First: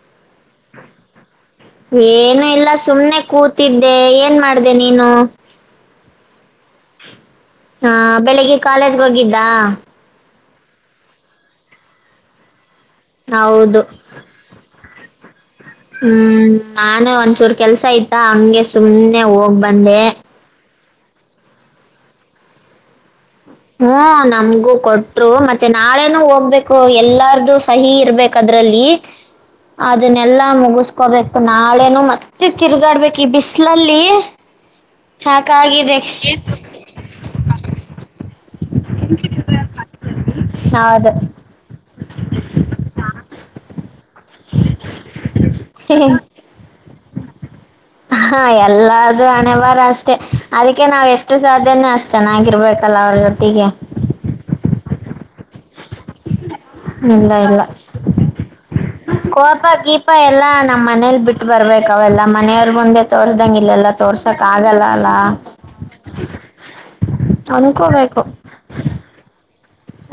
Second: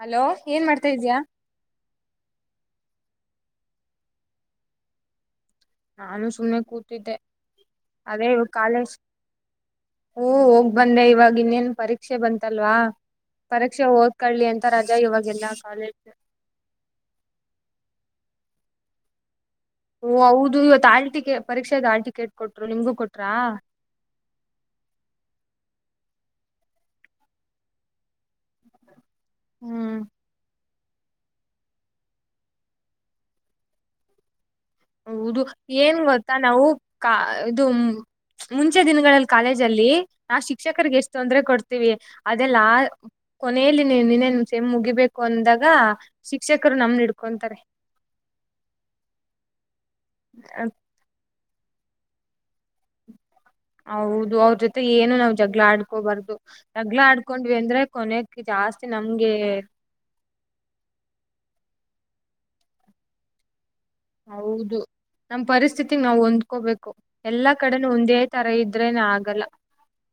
Hello ಏನ್ ಮಾಡ್ತಾ ಇದೀಯಾ. ಏನು ಇಲ್ಲ ಸುಮ್ನೆ ಕೂತಿದ್ದೆ ಏನ್ ಮಾಡ್ದೆ ನೀನು. ನಾನು ಸುಮ್ನೆ ಕು ಹಾ ಬೆಳಿಗ್ಗೆ ಕಾಲೇಜ್ಗೆ ಹೋಗಿದ್ದ. ಹೂ ಹೋಗ್ ಬಂದೆ ಇವಾಗ ಇನ್ನೇನ್ ಪರೀಕ್ಷೆ ಬಂತಲ್ವಾ. ಹೌದು ಪರೀಕ್ಷೆ ಓದ್ಕೊಳ್ಳಲಿ ಅಂತ ರಜಾ ಇವಾಗೆಲ್ಲಾ ಕಾಲೇಜ್ ಹ್ಮ್ ನಾನು ಒಂಚೂರು ಕೆಲ್ಸ ಇತಾ ಅವನ್ಗೆ ಸುಮ್ಮ್ನೆ ಹೋಗ್ಬ ಓ ಹೌದು ಇವತ್ತು ಆಲ್ ಟಿಕೆ ಪರೀಕ್ಷೆ ಆ ಟಿಕೆಟ್ ಕೊಟ್ರು ನಿಮ್ಗೂ ಕೊಟ್ರಾ. ಹ್ಮ್ ನಮ್ಗೂ ಕೊಟ್ರು ಮತ್ತೆ ನಾಳೆನುೂ ಹೋಗ್ಬೇಕು ಎಲ್ಲಾರ್ದು ಸಹಿ ಇರ್ಬೇಕ ಕದ್ರಲ್ಲಿ ಹ್ಮ್ ಅದನ್ನೆಲ್ಲಾ ಮುಗ ಕೋಬೇಕು ನಾಳೇನು ಮತ್ತೆ ತಿರ್ಗಾಡ್ಬೇಕಕ್ ಈ ಬಿಸ್ಲಲ್ಲಿ. ಹೌದು ಏನ್ ಸಾಕಾಗಿದೆ ಗೊತ್ತಾ ನಾವು. ಕ ಇದು ಮುಂಚೆ ದಿನಗಳಲ್ಲಿ ಕಾಲೇಜ ಅಲ್ಲಿ ನಾ ಶಿಕ್ಷಕರಿಗೆ ಎಷ್ಟು ಹೌದು ತೊಂದ್ರೆ ಕೊಡ್ತ ತಿವಿ ಅದೆಲ್ಲ ಆ ಕೊನೆಯಲ್ಲಿ ನಿನ ಸೆಮ್ಮ್ ಮುಗಿಬೇಕು ಅಂದಾಗ. ಶಿಕ್ಷಕರು ನಮನ ಹಿಡ್ಕೊಂತಾರೆ. ಹಾ ಎಲ್ಲಾದೂ ಅಣೆ ಬಾರ ಅಷ್ಟೇ ಅದಕ್ಕೆ ನಾವ್ ಎಷ್ಟ ಅಷ್ಟು ಸಾಧ್ಯನೇ ಅಷ್ಟು ಚೆನ್ನಾಗಿರ್ಬೇಕಲ್ಲ ಅವ್ರ ಜೊತೆಗೆ. ಹೌದು ಅವ್ರ ಜೊತೆ ಏನು ನಾವ್ ಜಗಳ ಆಡ್ಕೋಬಾರ್ದು. ಜಗಳ ಇಲ್ಲ ಆಡ್ಕೊಂಡ್ವಿ ಇಲ್ಲ ಅಂದ್ರೆ ಕೊನೆಕ್ ಜಾಸ್ತಿ ನಮ್ಗೆ. ಕೋಪಾ ಎಲ್ಲಾ ನಮ್ಮ್ ಮನೇಲಿ ಬಿಟ್ಟ ಬರ್ಬೇಕ ಅವೆಲ್ಲಾ ಮನೆಯವ್ರ ಮುಂದೆ ತೋರ್ಸದಂಗ ಇಲ್ಲ ಎಲ್ಲ ತೋರ್ ಹೌದು ನಮ್ ಪರಿಸ್ಥಿತಿಗ್ ನಾವು ಹೊಂದ್ಕೋಬೇಕು. ಎಲ್ಲಾ ಕಡೆನೂ ಒಂದೇ ಅನ್ಕೋಬೇಕು ತರ ಇದ್ರೇನ ಆಗಲ್ಲ.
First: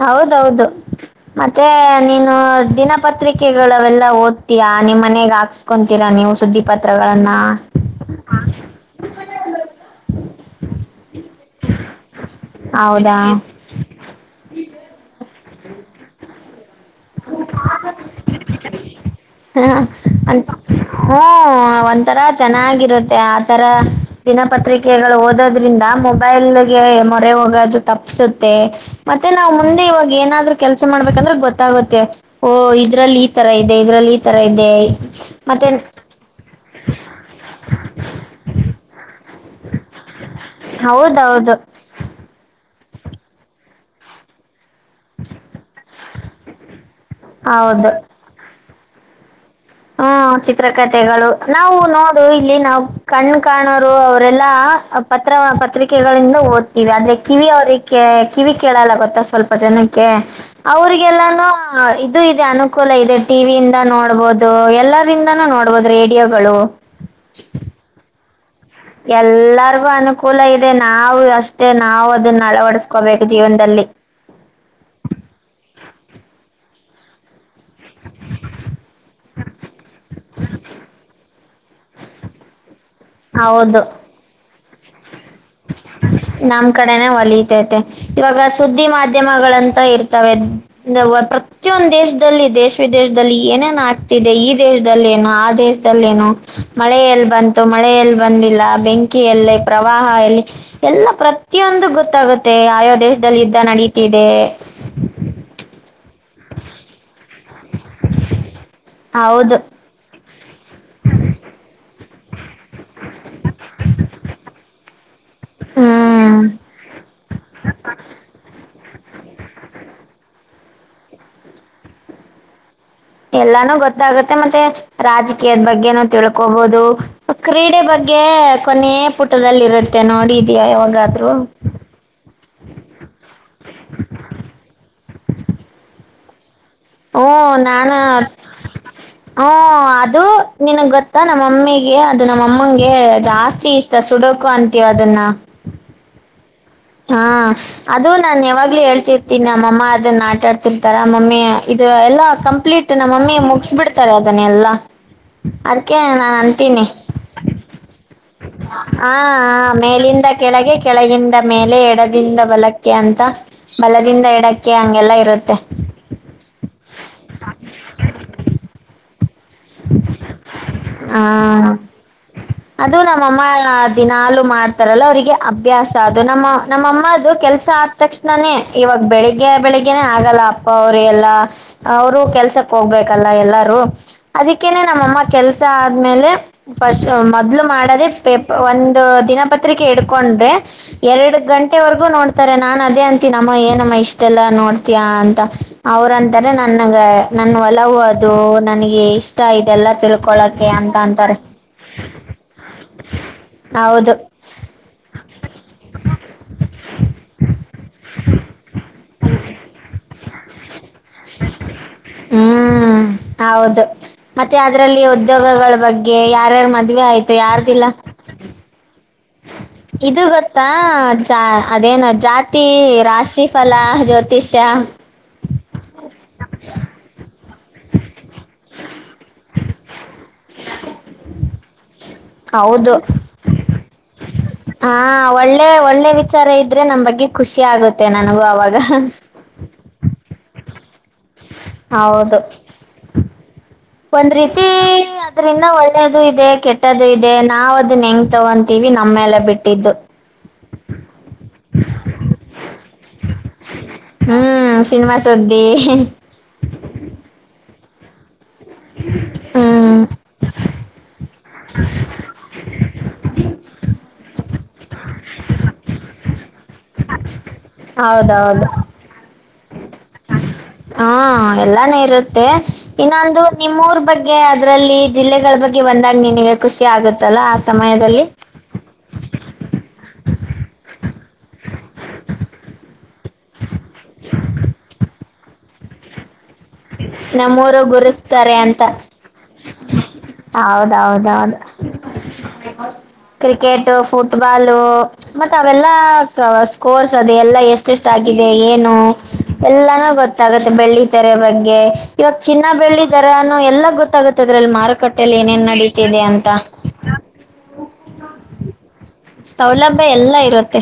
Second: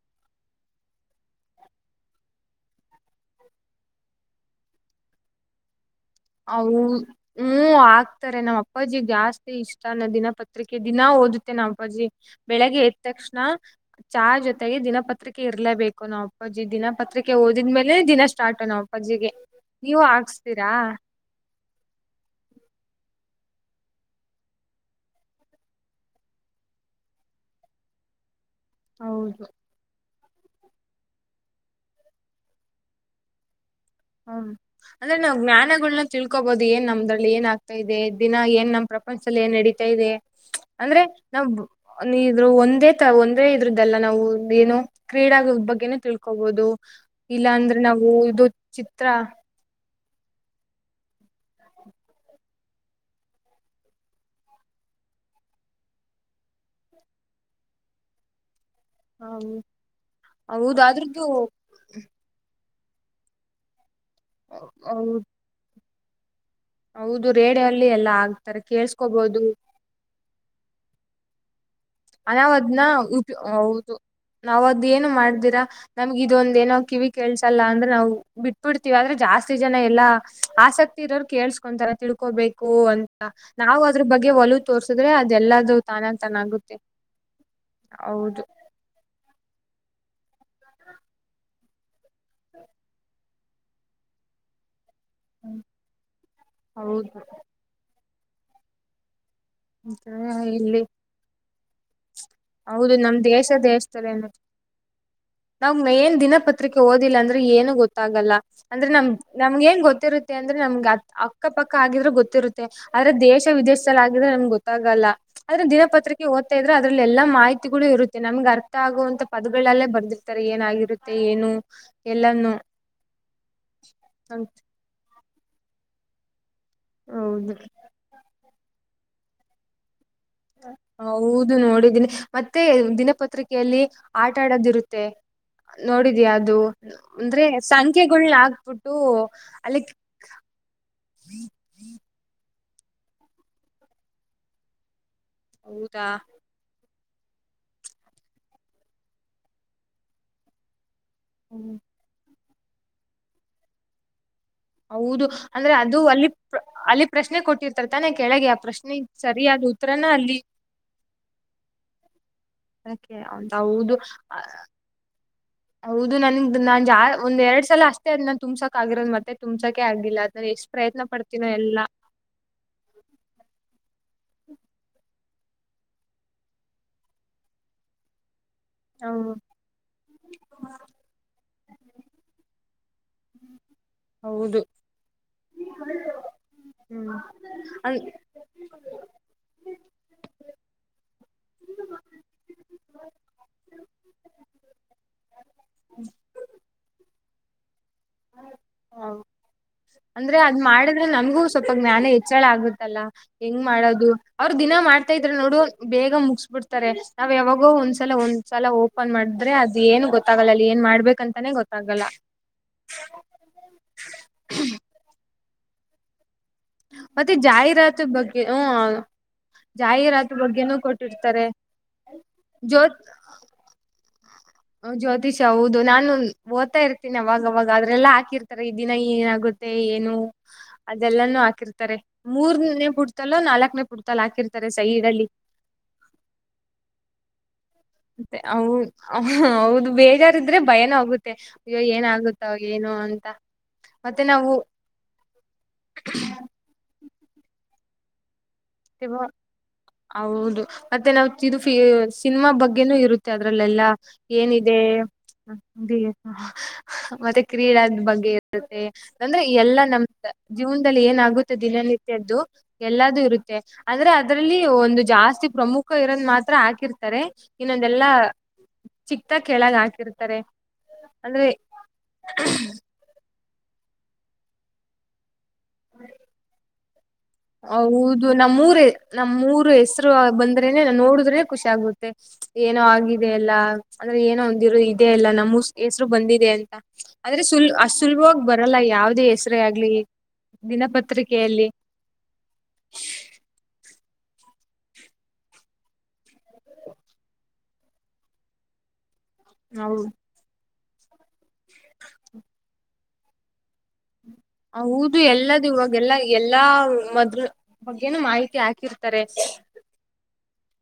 ಹೌದೌದು. ಮತ್ತೆ ನೀನು ದಿನಪತ್ರಿಕೆಗಳವೆೆಲ್ಲಾ ಓದ್ತೀಯಾ ನಿಮ್ ಮನೆಗ್ ಹಾಕ್ಸ್ಕೊತೀರಾ ನೀವು. ಹೌ ಸುದ್ದಿ ಪತ್ರಗಳನ್ನ ಹ್ಮ್ ಆ ಇತಾರೆ ನಮ್ಮ್ ಅಪ್ಪಾಜಿ ಜಾಸ್ತಿ ಇಷ್ಟ ದಿನಪತ್ರಿಕೆ ದಿನಾ ಓದುತ್ತೆ ನಾವ್ ಅಪ್ಪಾಜಿ. ಬೆಳಿಗ್ಗೆ ಎದ್ದ ಹೌದಾ ತಕ್ಷಣ ಚಾ ಜೊತೆಗೆ ದಿನಪತ್ರಿಕೆ ಇರ್ಲೇಬೇಕು ನಾವು ಅಪ್ಪಾಜಿ ದಿನ ಪತ್ರಿಕೆ ಓದಿದ್ಮೇಲೆ ದಿನ ಸ್ಟಾರ್ಟ್ ನಮ್ಮ್ ಅಪ್ಪಾಜಿಗೆ ಹ ನೀವು ಅಂತ ಹಾಕ್ಸ್ತೀರಾ. ಹ್ಮ ಒಂಥರ ಚೆನ್ನಾಗಿರುತ್ತೆ ಆ ತರ ದಿನಪತ್ರಿಕೆಗಳು ಓದೋದ್ರಿಂದ ಮೊಬೈಲ್ಗೆ ಮೊರೆ ಹೋಗೋದು ತಪ್ಪಸುತ್ತೆ. ಮತ್ತೆ ಹೌದು ನಾವ್ ಮುಂದೆ ಇವಾಗ ಏನಾದ್ರು ಕೆಲ್ಸ ಮಾಡ್ಬೇಕಂದ್ರೆ ಗೊತ್ತಾಗುತ್ತೆ. ಓ ಇದ್ರಲ್ಲಿ ಈ ತರ ಇದೆ ಇದ್ರಲ್ಲಿ ಈ ತರ ಹ್ಮ್ ಇದೆ. ಅಂದ್ರೆ ನಾವು ಮತ್ತೆ ಜ್ಞಾನಗಳನ್ನ ತಿಳ್ಕೋಬಹುದು ಏನ್ ನಮ್ದ್ರಲ್ಲಿ ಏನ್ ಆಗ್ತಾ ಇದೆ ದಿನ ಏನ್ ನ್ ಪ್ರ ಪಂಚದಲ್ಲಿ ಏನ್ ನಡೀತಾ ಇದೆ ಅಂದ್ರೆ ನಾವ್ ಹೌದೌದು ನೀ ಇದ್ರು ಒಂದೇ ತ ಒಂದೇ ಇದ್ರದ್ದಲ್ಲ ನಾವು ಏನು. ಕ್ರೀಡಾಗ ಬಗ್ಗೆನ ತಿಳ್ಕೋಬಹುದು ಇಲ್ಲಾ ಅಂದ್ರೆ ಹೌದು ನಾವು ಇದು ಚಿತ್ರ ಹ್ಮ ಚಿತ್ರಕಥೆಗಳು ನಾವು ನೋಡು ಇಲ್ಲಿ ನಾವ್ ಕಣ ಕಾಣೋರು ಅವರೆಲ್ಲಾ. ಪತ್ರ ಪತ್ರಿಕೆಗಳಿಂದ ಓದ್ತೀವಿ ಅಂದ್ರೆ ಕಿವಿ ಅವ್ರ ಕಿವಿ ಕೇಳಲಾಗುತ್ತ ತ್ತ ಸ್ವಲ್ಪ ಜನಕ್ಕೆ ಹೌದು ಅದ್ರದ್ದು ಅವ್ರಿಗೆಲ್ಲಾನು. ಹ ಇದು ಇದೆ ಅನುಕೂಲ ಇದೆ ಟಿವಿಯಿಂದ ನೋಡ್ಬಹದು ಎಲ್ಲರಿಂದಾನೂ ನೋಡ್ ರೇಡಿಯೋಗಳು ಹೌದು ರೇಡ ಅಲ್ಲಿ ಎಲ್ಲಾ ಆಗ್ ಎಲ್ಲರಿಗೂ ಅನುಕೂಲ ಇದೆ ನಾವು ಅಷ್ಟ ಅಷ್ಟೆ ನಾವು ಅದನ್ನ ನಾವ್ ಅದ್ನ ಅಳವಡಿಸಕೋಬೇಕು ಉಪ್ ಜೀವನದಲ್ಲಿ ಹೌದು ನಾವ್ ಅದ್ ಏನು ಮಾಡ್ದಿರಾ ನಮ್ಗ ಇದೊಂದ ಏನೋ ಕಿವಿ ಕೇಳ್ಸಲ್ಲ ಅಂದ್ರೆ ನಾವು ಬಿಟ್ಬಿಡ್ತಿವಿ ಆದ್ರೆ ಜಾಸ್ತಿ ಜನ ಎಲ್ಲಾ ಆಸಕ್ತಿ ಇರೋರು ಕೇಳ್ಸ್ಕೊಂತಾರ ತಿಳ್ಕೋಬೇಕು ನಾವು ಹೌದು ಅದ್ರ ಬಗ್ಗೆ ಒಲ ತೋರ್ಸಿದ್ರೆ ಅದೆಲ್ಲದುೂ ತಾನಾ ತಾನಾಗುತ್ತೆ ಕಡೆ ಒಲಿತೈತೆ ಇವಾಗ ಹೌದು ಸುದ್ದಿ ಮಾಧ್ಯಮಗಳಂತ ಇರ್ತವೆ ಪ್ರತಿಯೊಂದ ದೇಶದಲ್ಲಿ ದೇಶ ವಿದೇಶದಲ್ಲಿ ಏನೇನ್ ಆಗ್ತಿದೆ ಈ ದೇಶದಲ್ಲಿ ಆ ದೇಶದಲ್ಲಿ ನು ಮಳೆ ಹೌದು ಎಲ್ಲಿ ಬಂತು ಮಳೆ ಎಲ್ಲಿ ಬಂದಿಲ್ಲ ಬೆಂಕಿ ಎಲ್ಲೇ ಪ್ರವಾಹ ಎಲ್ಲಿ ಇಲ್ಲಿ ಎಲ್ಲ ಪ್ರತಿಯೊಂದು ಗೊತ್ತಾಗುತ್ತೆ ಆಯೋ ಹೌದು ನಮ್ ದೇಶದಲ್ಲಿ ದೇಶ ಇದ್ದ ನಡೀತಿದೆ ದೇಶದಲ್ಲೇನೆ ನಾವ್ ಏನ್ ದಿನಪತ್ರಿಕೆ ಓದಿಲ್ಲ ಅಂದ್ರೆ ಏನು ಗೊತ್ತಾಗಲ್ಲ ಅಂದ್ರೆ ನಮ್ ಹೌದು ನಮ್ಗ ಏನ್ ಗೊತ್ತಿರುತ್ತ ಅಂದ್ರೆ ನಮ್ಗೆ ಅ ಅಕ್ಕ ಪಕ್ಕ ಆಗಿದ್ರೆ ಗೊತ್ತಿರುತ್ತೆ ಆದ್ರೆ ದೇಶ ವಿದೇಶದಲ್ಲಿ ಆಗಿದ್ರೆ ನಮ್ಗೆ ಗೊತ್ತಾಗಲ್ಲ ಆದದ್ರೆ ದಿನಪತ್ರಿಕೆ ಹ್ಮ್ ದ್ತಾ ಇದ್ರೆ ಅದ್ರಲ್ಲ ಮಾಹಿತಿಗಳುೂ ಇರುತ್ತೆ ನಮ್ಗೆ ಅರ್ಥ ಆಗುವಂತ ಪದಗಳಲ್ಲೇ ಬರ್ದವಿ ತರ ಏನಾಗಿರುತ್ತೆ ಏನು ಎಲ್ಲಾನ ಎಲ್ಲಾನು ಗೊತ್ತಾಗುತ್ತೆ ಮತ್ತೆ ರಾಜಕೀಯದ ಬಗ್ಗೆನು ತಿಳ್ಕೋಬಹುದು ಹೌದು ಕ್ರೀಡೆ ಬಗ್ಗೆ ಕೊನೆಯ ಪುಟದಲ್ಲಿರುತ್ತೆ ನೋಡಿ ಹೌದು ನೋಡಿದ್ದೀನಿ ಮತ್ತೆ ದಿನಪತ್ರಿಕೆಯಲ್ಲಿ ಆಟ ಆಡದಿ ಇರುತ್ತೆ ನೋಡಿದ್ಯಾ ಅದು ಹ್ಮ ಅಂದ್ರೆ ನಾನ ಸಂಖ್ಯೆಗಳ ಹಾಕ್ಬಿಟ್ಟು ಹ್ಮ ಅಲ್ಲಿಕ್ ಅದು ನಿನಗ್ ಗೊತ್ತಾ ನಮ್ಮಮ್ಮಿಗೆ ಅದು ನಮ್ಮ ಅಮ್ಮಂಗೆ ಜಾಸ್ತಿ ಇಷ್ಟ ಸುಡೋಕು ಅಂತೀವ ಅದನ್ನ ಹೌದಾ ಹಾ ಅದು ನಾನ್ ಯಾವಾಗ್ಲೂ ಹೇಳ್ತಿರ್ತೀನಿ ನಮ್ಮಅಮ್ಮ ಅದನ್ನ ಆಟಾಡ್ ಇರ್ತಾರ ಮಮ್ಮಿ ಇದು ಎಲ್ಲಾ ಕಂಪ್ಲೀಟ್ ನಮ್ಮ ಮಮ್ಮಿ ಮುಗಸ್ ಬಿಡ್ತಾರೆ ಅದನ್ನ ಎಬೇಡ ಲ್ಲಾ ಹೌದು ಅಂದ್ರೆ ಅದು ಅಲ್ಲಿ ಅಲ್ಲಿ ಪ್ರಶ್ನೆ ಕೊಟ್ಟಿರ್ತಾರೆ ತಾನೇ ಕೆಳಗೆ ಆ ಪ್ರಶ್ನೆ ಹ ಮೇಲಿಂದ ಕೆಳಗೆ ಕೆಳಗಿಂದ ಮೇಲೆ ಎಡದಿಂದ ಬಲಕ್ಕೆ ಅದಕ್ಕೆ ಅಂತ ಹೌದು ಬಲದಿಂದ ಅ- ಎಡಕ್ಕೆ ಹಂಗೆಲ್ಲ ಇರುತ್ತೆ ಹೌದು ನನ್ಗೆ ನಾನ್ ಜಾ ಒಂದ್ ಎರಡ್ ಸಲ ಅಷ್ಟೇ ಅದ್ ನನ್ ತಂಬ್ಸಕಕ್ ಆಗರೋದ್ ಮತ್ತೆ ತುಂಬಸಾಕೆ ಆಗಿಲ್ಲ ಅದ ಎಷ್ಟ್ ಪ್ರಯತ್ನ ಪಡ್ತೀನೋ ಹ ಎಲ್ಲಾ ಅದು ನಮ್ಮ ಅಮ್ಮ ದಿನಾಲುೂ ಮಾಡ್ತಾರಲ್ಲ ಅವ್ರರಿಗೆ ಅಭ್ಯಾಸ ಅದು ನಮ್ಮ ನಮ್ಮಮ್ಮ ಅದು ಕೆಲ್ಸ ಆದ ತಕ್ಷಣಾನೇ ಇವಾಗ ಹ್ಮ್ ಬೆಳಿಗ್ಗೆ ಬೆಳಿಗ್ಗೆನೆ ಆಗಲ್ಲ ಅಪ್ಪ ಅವರು ಎಲ್ಲಾ ಅವರು ಕೆಲ್ಸಕ್ ಹೋಗ್ಬೇಕಲ್ಲ ಎಲ್ಲಾರು ಹೌದು ಅದಕ್ಕೇನೆ ನಮ್ಮಅಮ್ಮ ಕೆಲ್ಸ ಆದ್ಮೇಲೆ ಫಸ್ಟ್ ಹ್ಮ್ ಮೊದ್ಲು ಅ ಹ್ಮ್ ಮಾಡದೆ ಪೇ ಒಂದು ದಿನಪತ್ರಿಕೆ ಇಡ್ಕೊಂಡ್ರೆ ಎರಡ್ ಗಂಟೆವರೆಗೂ ನೋಡ್ತಾರೆ ನಾಾನನ್ ಅದೇ ಅಂತೀಮ್ಮ ಏನಮ್ಮ ಇಷ್ಟೆಲ್ಲಾ ನೋಡ್ತಯ ಅಂತ ಅವರಂತಾರೆ ನನ್ಗ ನನ್ ಹೊಲವು ಅದು ನನಗೆ ಹೌದು. ಇಷ್ಟ ಇದೆಲ್ಲ ಅಂದ್ರೆ ಅದ್ ತಿಳ್ಕೊಳಕೆ ಅಂತ ಮಾಡಿದ್ರೆ ಅಂತಾರೆ ನಮಗೂ ಸ್ವಲ್ಪ ಜ್ಞಾನ ಹೆಚ್ಚಳ ಆಗುತ್ತಲ್ಲ ಹೆಂಗ್ ಮಾಡೋದು ಹೌದು ಅವ್ರರು ದಿನ ಮಾಡ್ತಾ ಇದ್ರ ನೋಡು ಬೇಗ ಮುಗಸ್ ಬಿಿಡ್ತಾರೆ ನಾವ್ ಯಾವಾಗೋ ಒಂದ್ಸಲ ಒಂದ್ಸಲ ಹ ಓಪನ್ ಮಾಡಿದ್ರೆ ಅದ ಏನು ಗೊತ್ತಾಗಲ್ಲ ಅಲ್ಲಿ ಏನ್ ಮಾಡ್ಬೇಕಂತಾನೇ ಗೊತ್ತಾಗಲ್ಲ ಹ್ಮ್ ಹೌದು ಮತ್ತೆ ಅದ್ರಲ್ಲಿ ಉದ್ಯೋಗಗಳ ಬಗ್ಗೆ ಯಾರ್ಯಾರ ಮದ್ವೆ ಆಯ್ತು ಯಾರ್ದಿಲ್ಲ ಹ್ಮ ಇದು ಗೊತ್ತಾ ಜಾ ಅದೇನು ಜಾತಿ ಜ್ಯೋತ್ ರಾಶಿ ಫಲ ಜ್ಯೋತಿಷ್ಯ ಜ್ಯೋತಿಷ ಹೌದು ನಾನು ಓದ್ತಾ ಇರ್ತೀನಿ ಅವವಾಗವಾಗ ಅದ್ರೆಲ್ಲ ಹಾಕಿರ್ತಾರೆ ಈ ದಿನ ಏನಾಗುತ್ತೆ ಏನು ಅದೆಲ್ಲಾನೂ ಹಾಕಿರ್ತಾರೆ ಮೂರ್ನೆ ಹೌದು ಪುಡ್ತಲ್ಲೋ ನಾಲ್ಕನೇ ಪುಡ್ತಲ್ಲ ಹಾಕಿರ್ತಾರೆ ಸೈ ಹಾ ಇಡಲ್ಲಿ ಒಳ್ಳೆ ಒಳ್ಳೆ ವಿಚಾರ ಇದ್ರೆ ನಮ್ ಬಗ್ಗೆ ಖುಷಿ ಆಗುತ್ತೆ ನನಗೂ ಅವಾಗ ಹ ಹೌದು ಬೇಜಾರಿದ್ರೆ ಭಯನ ಹೋಗುತ್ತೆ ಅಯ್ಯೋ ಹೌದು ಏನಾಗುತ್ತಾವ ಏನು ಅಂತ ಮತ್ತೆ ಒಂದ್ ನಾವು ರೀತಿ ಅದ್ರಂದ ಒಳ್ಳೇದು ಇದೆ ಕೆಟ್ಟ.. ಟ್ಟದು ಇದೆ ನಾವ್ ಅದ ನೆಂಗ್ ತಗೋಂತೀವಿ ನಮ್ಮೇಲೆ ಬಿಟ್ಟಿದ್ದು ಹೌದು ಮತ್ತೆ ನಾವ್ ಇದು ಫ ಸಿನಿಮಾ ಬಗ್ಗೆನೂ ಇರುತ್ತೆ ಅದ್ರಲ್ಲೆಲ್ಲಾ ಹ್ಮ್ ಸಿನಮ ಸೌದಿ ಹ ಮತ್ತೆ ಕ್ರೀಡಾದ ಬಗ್ಗೆ ಅಂದ್ರೆ ಎಲ್ಲಾ ಹ್ಮ್ ನಮ್ ಜೀವನದಲ್ಲಿ ಏನಾಗುತ್ತೆ ದಿನನಿತ್ಯದ್ದು ಎಲ್ಲಾದೂ ಇರುತ್ತೆ ಅ್ರ ಅದ್ರಲ್ಲಿ ಒಂದು ಜಾಸ್ತಿ ಪ್ರಮುಖ ಇರೋನ್ ಮಾತ್ರ ಹಾಕಿರ್ತಾರೆ ಇನ್ನೊಂದಲ್ಲಾ ಹೌದೌದು ಚಿಕ್ತಾಗ ಕೆೇಳಾಗ ಹಾಕಿರ್ತಾರೆ ಹಾ ಅಂದ್ರೆ ಎಲ್ಲಾನ ಇರುತ್ತೆ ಇನ್ನೊಂದು ನಿಮ್ಮೂರ್ ಬಗ್ಗೆ ಅದರಲ್ಲಿ ಜಿಲ್ಲೆಗಳ ಬಗ್ಗೆ ಬಂದಾಗ ನಿಿನಗೆ ಖುಷಿ ಆಗುತ್ತೆ ತಲ ಆ ಸಮಯದಲ್ಲಿ ನಮ್ಮೂರು ನಮ್ಮೂರುಹೆಸರು ಬಂದ್ರೆನೆ ನಾ ನೋಡುದ್ರೇನೆ ಖುಷಿ ಆಗುತ್ತೆ ಏನೋ ಆಗಿದ ಅಲ್ಲ ಅಂದ್ರೆ ಏನೋ ಒಂದಿರು ಇದದೆ ಅಲ್ಲ ನಮ್ಮ ಹೆಸ್ರು ಬಂದಿದೆ ಅಂತ ಆದ್ರೆ ಸುಲ್ ನಮ್ಮೂರು ಅ ಸುಲಭವಾಗಿ ಗುರುಸ್ತಾರೆ ಬರಲ್ಲ ಯಾವ್ದೇ ಹೆಸರು ಆಗ್ಲಿ ಹೌದು ದಿನಪತ್ರಿಕೆಯಲ್ಲಿ ಹೌದುಕ್ರಿಕೆಟ್ ಫುಟ್ಬಾಲು ಮತ್ತ ಅವೆಲ್ಲಾ ಸ್ಕೋರ್ಸ್ ಅದೆ ಎಲ್ಲಾ ಎಷ್ಟ ಎಷ್ಟ ಆಗಿದೆ ಏನು ಹೌ ಎಲ್ಲಾನೂ ಗೊತ್ತಾಗುತ್ತೆ ಬೆಳ್ಳಿ ತರೆ ಬಗ್ಗೆ ಇವಾಗ ಚಿನ್ನ ಬೆಳ್ಳಿ ತರಾನು ಎಲ್ಲ ಗೊತ್ತಾಗುತ್ತೆ ಅದ್ರಲ್ಲಿ ಹೌದು ಮಾರುಕಟ್ಟೆಯಲ್ಲಿ ಎಲ್ಲದ ಏನೇನ್ ಇವಾಗ ಎಲ್ಲಾ ನಡೀತಿದೆ ಅಂತ ಎಲ್ಲಾ ಮದ್ಲು ಬಗ್ಗೆನು ಮಾಹಿತಿ ಆ ಹಿರ್ತಾರೆ ಸೌಲಭ್ಯ ಎಲ್ಲ ಇರುತ್ತೆ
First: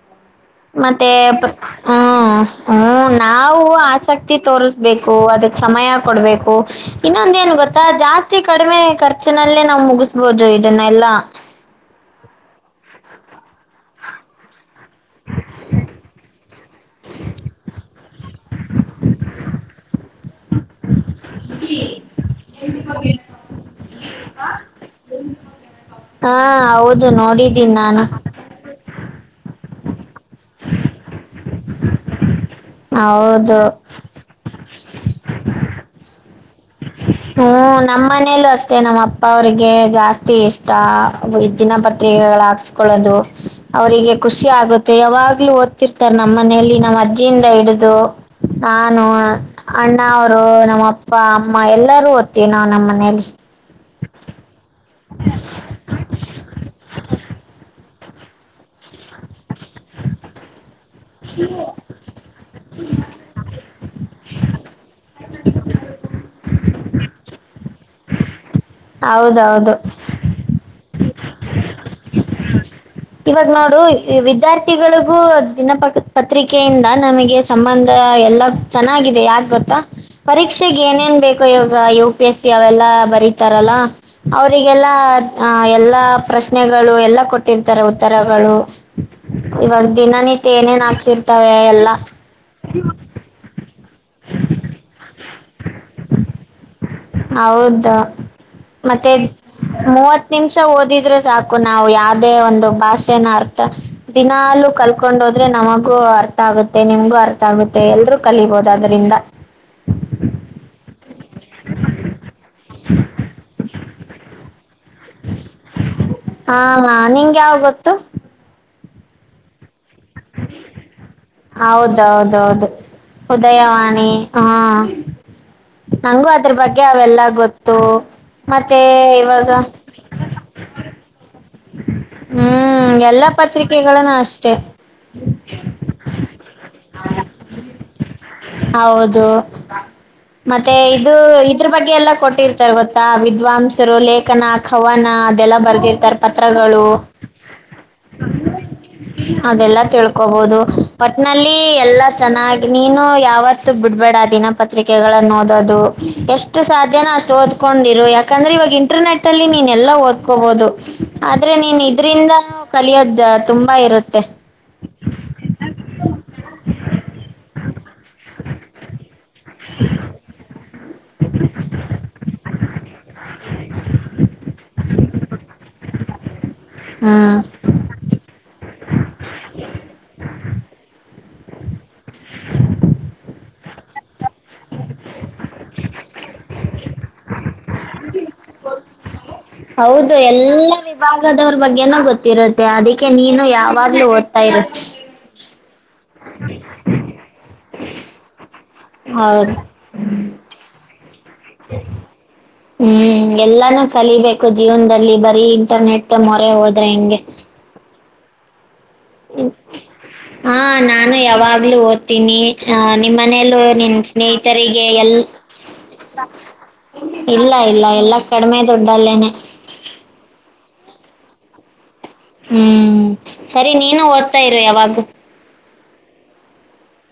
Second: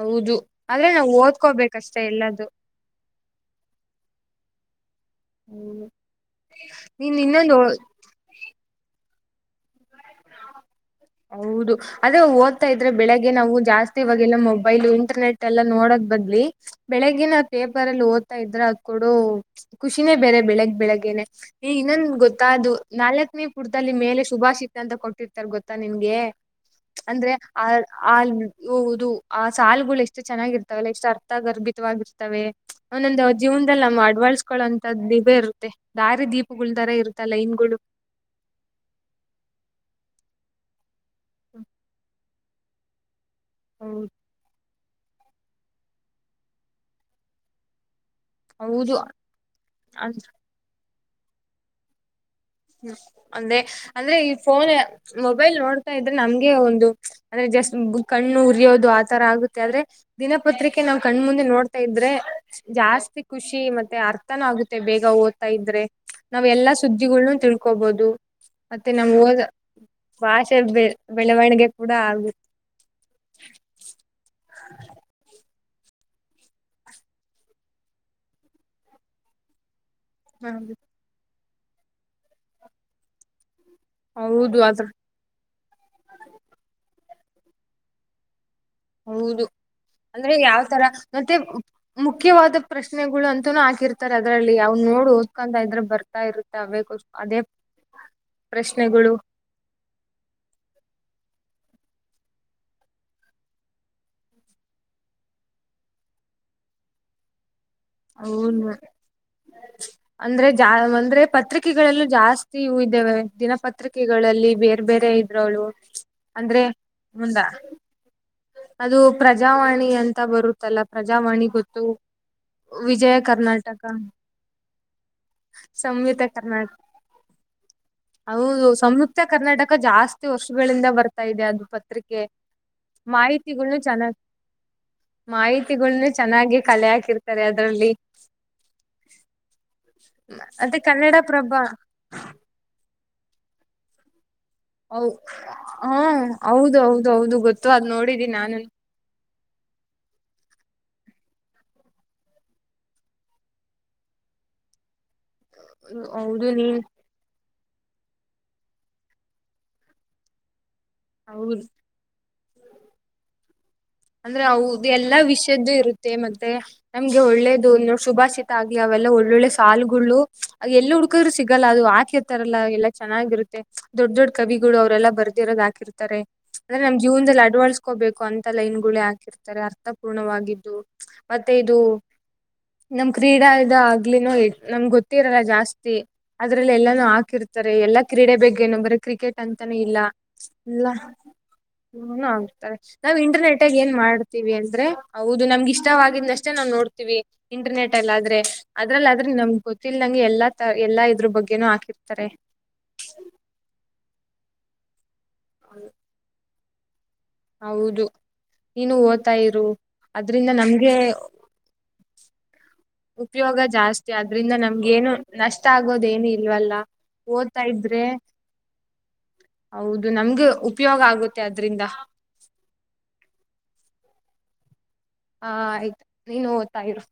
ಹೌದು ಆದ್ರೆ ಮತ್ತೆ ನಾವ್ ಓದ್ಕೋಬೇಕಷ್ಟೆ ಹ್ಮ್ ಎಲ್ಲದು ಹ್ಮ ನಾವು ಆಸಕ್ತಿ ತೋರಿಸ ಬೇಕು ಅದಕ್ ಹ್ಮ್ ಸಮಯ ಕೊಡ್ಬೇಕು ನೀನ್ ಇನ್ನೊಂದ ಏನ್ ಇನ್ನೊಂದು ಗೊತ್ತಾ ಜಾಸ್ತಿ ತಿ ಕಡಿಮೆ ಖರ್ಚಿನಲ್ಲೇ ನಾವು ಮುಗಿಸಬಹುದು ಇದನ್ನೆ ಎಲ್ಲಾ ಹೌದು ಅದೇ ಓದ್ತಾ ಇದ್ರೆ ಬೆಳಿಗ್ಗೆ ನಾವು ಜಾಸ್ತಿ ಇವಾಗೆಲ್ಲ ಮೊಬೈಲ್ ಇಂಟರ್ನೆಟ್ ಎಲ್ಲಾ ನೋಡೋದ್ ಬದ್ಲಿ ಬೆಳಿಗ್ಗಿನ ಪೇಪರ್ ಅಲ್ಲಿ ಓದ್ತಾ ಇದ್ರೆ ಅದ ಕೊಡು ಖುಷಿನೇ ಬೇರೆ ಬೆಳಿಗ್ ಬೆಳಿಗ್ಗನೆ ಈಗ ಇನ್ನೊಂದು ಗೊತ್ತಾದದು ನಾಲ್ಕನೇ ಪುರ್ತದಲ್ಲಿ ಮೇಲೆ ಶುಭಾಶಿತ ಅಂತ ಕೊಟ್ಟಿರ್ತಾರೆ ಗೊತ್ತ ನಿನ್ಗೆ ಹಾ ಹೌದು ಅಂದ್ರೆ ಆ ನೋಡಿದ್ದೀನಿ ನಾನು ಆಲ್ ಹೌದು ಆ ಸಾಲು ಗಳು ಎಷ್ಟು ಚೆನ್ನಾಗಿರ್ತಾಗಲ್ಲ ಎಷ್ಟು ಅರ್ಥ ಆಗರ್ಬಿ ವೆ ಅವನೊಂದು ಹೌದು ಜೀವನದಲ್ಲ ನ ಅಡ್ವಾಳ್ ಮಕ್ಕಳಂತ ದವೇ ಇರುತ್ತೆ ದಾರಿ ದೀಪಗಳ ತರ ಇರುತ್ತೆ ಹ್ಮ್ ನಮ್ಮ ಮನೇಲ್ಲೂ ಅಷ್ಟೇ ನಮ್ಮ ಅಪ್ಪ ಅವ್ರಿಗೆ ಜಾಸ್ತಿ ಇಷ್ಟ ದಿನಪತ್ರಿಕೆಗಳ ಹಾಕ್ಸ್ಕೊಳ್ಳೋದು ಹೌದು ಅವರಿಗೆ ಖುಷಿ ಆಗ ಯಾವಾಗ್ಲೂ ಓದ್ತಿರ್ತಾರೆ ನಮ್ಮ್ ಮನೆಯಲ್ಲಿ ನಮ್ಮ್ ಅಜ್ಜಿಯಿಂದ ಹಿಡಿದು ಹೌದು, ನಾನು ಅಣ್ಣ ಅದ್ ಅವರು ನಮ್ಮ ಅಪ್ಪ ಅಮ್ಮ ಎಲ್ಲರೂ ನಾವು ನಮ್ಮ ಮನೆಯಲ್ಲಿ ಅಂದ್ರೆ ಈ ಫೋನ್ ಮೊಬೈಲ್ ನೋಡ್ತಾ ಇದ್ರೆ ನಮ್ಗೆ ಒಂದು ಅಂದ್ರೆ ಜಸ್ಟ್ ಕಣ್ಣು ಉರಿಯೋದು ಆತರ ಆಗುತ್ತೆ ಆದ್ರೆ ದಿನಪತ್ರಿಕೆ ನಾವ್ ಕಣ್ಮುಂದೆ ನೋಡ್ತಾ ಇದ್ರೆ ಜಾಸ್ತಿ ಖುಷಿ ಮತ್ತೆ ಅರ್ಥನೂ ಆಗುತ್ತೆ ಬೇಗ ಓದ್ತಾ ಇದ್ರೆ ನಾವ್ ಎಲ್ಲಾ ಸುದ್ದಿಗಳನು ತಿಳ್ಕೊಬಹದು ಮತ್ತೆ ನಮ್ ಹೋದ ಹೌದೌದು ಭಾಷೆ ಬೆ ಬೆಳವಣಿಗೆ ಕೂಡ ಆಗುದು ಇವಾಗ ನೋಡು ವಿದ್ಯಾರ್ಥಿಗಳಿಗೂ ದಿನಪ ಪತ್ರಿಕೆಯಿಂದ ನಮಗೆ ಸಂಬಂಧ ಎಲ್ಲ ಚೆನ್ನಾಗಿದೆ ಯಾಕ ಗೊತ್ತಾ ಪರೀಕ್ಷೆೆಗೆ ಏನೇನ್ ಬೇಕೋ ಇವಾಗ ಯು ಪಿ ಎಸ್ ಸಿ ಅವೆಲ್ಲ ಬರತಾರಲ್ಲ ಹೌದು ಅವರಿಗೆಲ್ಲ ಅದ್ರ ಅ ಎಲ್ಲಾ ಪ್ರಶ್ನೆಗಳು ಎಲ್ಲ ಕೊಟ್ಟಿರ್ತಾರೆ ಉತ್ತರಗಳು ಹೌದು ಇವಾಗ ಅಂದ್ರೆ ದಿನನಿತ್ಯ ಯಾವ ತರ ಏನೇನ್ ಮತ್ತೆ ಆಗ್ತಿರ್ತವೆ ಎಲ್ಲ ಮುಖ್ಯವಾದ ಪ್ರಶ್ನೆಗಳು ಅಂತನೂ ಹಾಕಿರ್ತ ತ ಅದ್ರಲ್ಲಿ ಯಾವ್ ನೋ ಓದಕಂತ ಇದ್ರ ಬರ್ ತಾ ಇರುತ್ತೆ ಅವೆಗೋಸ್ ಅದೇ ಹೌದು ಮತ್ತೆ ಪ್ರಶ್ನೆಗಳು ಮೂವತ್ ನಿಮಿಷ ಓದಿದ್ರೆ ಸಾಕು ನಾವವು ಯಾವ್ದೇ ಒಂದು ಭಾಷೆನ ಅರ್ಥ ದಿನಲು ಕಲ್ಕೊಂಡ ಹೋದ್ರೆ ನಮಗೂ ಅರ್ಥ ಆಗುತ್ತೆ ನಿಮ್ಗೂ ಅರ್ಥ ಗೊತ್ತಾಗುತ್ತೆ ಎಲ್ರೂ ಹೌದು ಕಲಿಬಹುದು ಅದ್ರಿಂದ ಅಂದ್ರೆ ಜಾ ಅಂದ್ರೆ ಪತ್ರಿಕೆಗಳಲ್ಲೂ ಜಾಸ್ತಿ ಇದ್ದೇವೆ ದಿನಪತ್ ಪತ್ರಿಕೆಗಳಲ್ಲಿ ಬೇರ್ ಬೇರೆ ಇದ್ರೋಳು ಹಾ ಅಂದ್ರೆ ಮುಂದ ನಿಂಗೆ ಯಾವ ಗೊತ್ತು ಅದು ಪ್ರಜಾವಾಣಿ ಅಂತ ಬರುತ್ತಲ್ಲ ಪ್ರಜಾವಾಣಿ ಗೊತ್ತು ಹೌದೌದು ವಿಜಯ ಕರ್ನಾಟಕ ಉದಯವಾಣಿ ಹಾ ಸಂಯುಕ್ತ ನಂಗು ಅದ್ರ ಕರ್ನಾಟಕ ಬಗ್ಗೆ ಅವೆಲ್ಲ ಗೊತ್ತು ಹೌದು ಮತ್ತೆ ಸಂಯುಕ್ತ ಇವಾಗ ಕರ್ನಾಟಕ ಜಾಸ್ತಿ ವರ್ಷಗಳಿಂದ ಬರ್ತಾ ಇದೆ ಅದುಪ ಹ್ಮ್ ಎಲ್ಲಾ ಪತ್ರಿಕೆಗಳನು ಅಷ್ಟೆ ಮಾಹಿತಿಗಳನ್ನ ಚೆನ್ನಾಗಿ ಕಲೆ ಹಾಕಿರ್ತಾರೆ ಅದ್ರಲ್ಲಿ ಹೌದು ಮತ್ತೆ ಇದು ಕನ್ನಡ ಪ್ರಭ ಇದ್ರ ಬಗ್ಗೆ ಎಲ್ಲ ಕೊಟ್ಟಿರ್ ಗೊತ್ತಾ ವಿದ್ವಾಂಸರು ಲೇಖನ ಹೌ ಖವನ ಅದೆಲ್ಲ ಹ್ಮ ಬರ್ದಿರ್ತಾರೆ ಹೌದು ಪತ್ರಗಳು ಹೌದು ಹೌದು ಗೊತ್ತು ಅದು ನೋಡಿದ್ದಿ ನಾನು ಅದೆಲ್ಲಾ ತಿಳ್ಕೋಬಹುದು ಪಟ್ನಲ್ಲಿ ಎಲ್ಲಾ ಚೆನ್ನಾಗಿ ನೀನು ಯಾವ ಬಿಡ್ಬೇಡ ದಿನಪತ್ರಿಕೆಗಳನ್ನು ಓದೋದು ಹೌದು ಎಷ್ಟು ನೀನ್ ಸಾಧ್ಯನ ಅಷ್ಟ ಓದ ಕೊಂಡಿರು ಯಾಕಂದ್ರೆ ಇವಾಗ ಇಂಟರ್ನೆಟ್ ಅಲ್ಲಿ ನೀ ಎಲ್ಲ ಓದ್ಕೋಬಹುದು ಆದ್ರೆ ಹೌದು ನೀನ್ ಇದ್ರಿಂದ ಕಲಿಯೋದ ತುಂಬಾ ಇರುತ್ತೆ ಅಂದ್ರೆ ಹೌದು ಎಲ್ಲಾ ವಿಷಯದ್ದು ಇರುತ್ತೆ ಮತ್ತೆ ನಮ್ಗೆ ಒಳ್ಳೇದು ಶುಭಾಶಿತ ಆಗಿ ಅವೆಲ್ಲ ಒಳ್ಳ ಒಳ್ಳೊಳ್ಳೆ ಸಾಲು ಅ ಎಲ್ಲ ಹುಡ್ಕದ್ರು ಸಿಗಲ್ಲ ಅದು ಹಾಕಿರ್ತಾರಲ್ಲ ಎಲ್ಲಾ ಚೆನ್ನಾಗಿರುತ್ತೆ ದೊಡ್ಡ ದೊಡ್ಡ ಕವಿಗಳು ಅವರೆಲ್ಲ ಬರ್ದಿ ಇರೋದ ಹಕಿರ್ತಾರೆ ಅಂದ್ರೆ ನಮ್ ಹ್ಮ್ ಜೀವನದಲ್ಲಿ ಅಡವಳ್ಸ್ಕೋಬೇಕು ಅಂತ ಲೈನ್ ಗಳ ಹಾಕಿರ್ತಾರೆ ಅರ್ಥಪೂರ್ಣವಾಗಿದ್ದು ಮತ್ತೆ ಇದು ನಮ್ ಕ್ರೀಡಾ ಇದ ಆಗ್ಲಿನೋ ಇ ನಮ್ಗೆ ಗೊತ್ತಿರಲ್ಲ ಜಾಸ್ತಿ. ಅದ್ರಲ್ಲಿ ಎಲ್ಲಾನು ಹಾಕಿರ್ತಾರೆ ಎಲ್ಲಾ ಕ್ರೀಡೆ ಬಗ್ಗೆ ಏನ ಬ್ರೆ ಕ್ರಿಕೆಟ್. ಅಂತಾನೇ ಇಲ್ಲ ಹೌದು ಎಲ್ಲ ಇಲ್ಲ ವಿಭಾಗದವ್ರ ಬಗ್ಗೆನೂ ಏನೋ ಗೊತ್ತಿರುತ್ತೆ ಆಗ್ತಾರೆ ಅದಕ್ಕೆ ನಾವ್ ನೀನು ಇಂಟರ್ನೆಟ್ಗ ಯಾವ. ಏನ್ ಬದ್ಲು ಓದತ ಮಾಡ್ತೀವಿ ಇರ ಅಂದ್ರೆ ಹೌದು ನಮ್ಗ ಇಷ್ಟವಾಗಿದನಷ್ಟೇ ನಾವವು ನೋಡ್ತೀವಿ ಇಂಟರ್ನೆಟ್ ಅಲ್ಲಾದ್ರೆ ಅದ್ರಲ್ಲಾದ್ರೆ ಹೌದು ನಮ್ಗೆ ಗೊ. ಲ್ ನಂಗೆ ಎಲ್ಲಾ ತ ಎಲ್ಲಾ ಇದ್ರ ಬಗ್ಗೆನೂ ಹಾಕಿರ್ತಾರೆ. ಹ್ಮ್ ಎಲ್ಲಾನು ಕಲಿಬೇಕು ಜೀವನದಲ್ಲಿ ಬರೀ ಇಂಟರ್ನೆಟ್ ಮೊರೆ ಹೋದ್ರೆ ಹೆಂಗೆ. ಹೌದು ನೀನು. ಓದ್ತಾ ಇರು ಅದ್ರಿಂದ ಹಾ ನಮ್ಗೆ ನಾನು ಯಾವಾಗ್ಲೂ ಓದ್ತೀನಿ. ಹ ನಿಮ್ಮ್ ಉಪಯೋಗ ಮನೇಲ್ಲೂ ನಿನ್ ಜಾಸ್ತಿ ಅದ್ರಿಂದ ಸ್ನೇಹಿತರಿಗೆ ನಮ್ಗೇನು ಎಲ್ ನಷ್ಟ ಆಗೋದೇನು ಇಲ್ವಲ್ಲ ಇಲ್ಲ ಓದ್ತಾ ಇಲ್ಲ ಇದ್ರೆ ಎಲ್ಲಾ ಕಡಿಮೆ ದುಡ್ಡಲ್ಲೇನೆ ಹೌದು ನಮ್ಗೆ ಉಪಯೋಗ ಆಗುತ್ತೆ ಅದ್ರಿಂದ ಹ್ಮ್ ಸರಿ ನೀನು ಓದ್ತಾ ಇರು ಯಾವಾಗ ಹಾ ಆಯ್ತು ನೀನು ಓದ್ತಾಯರು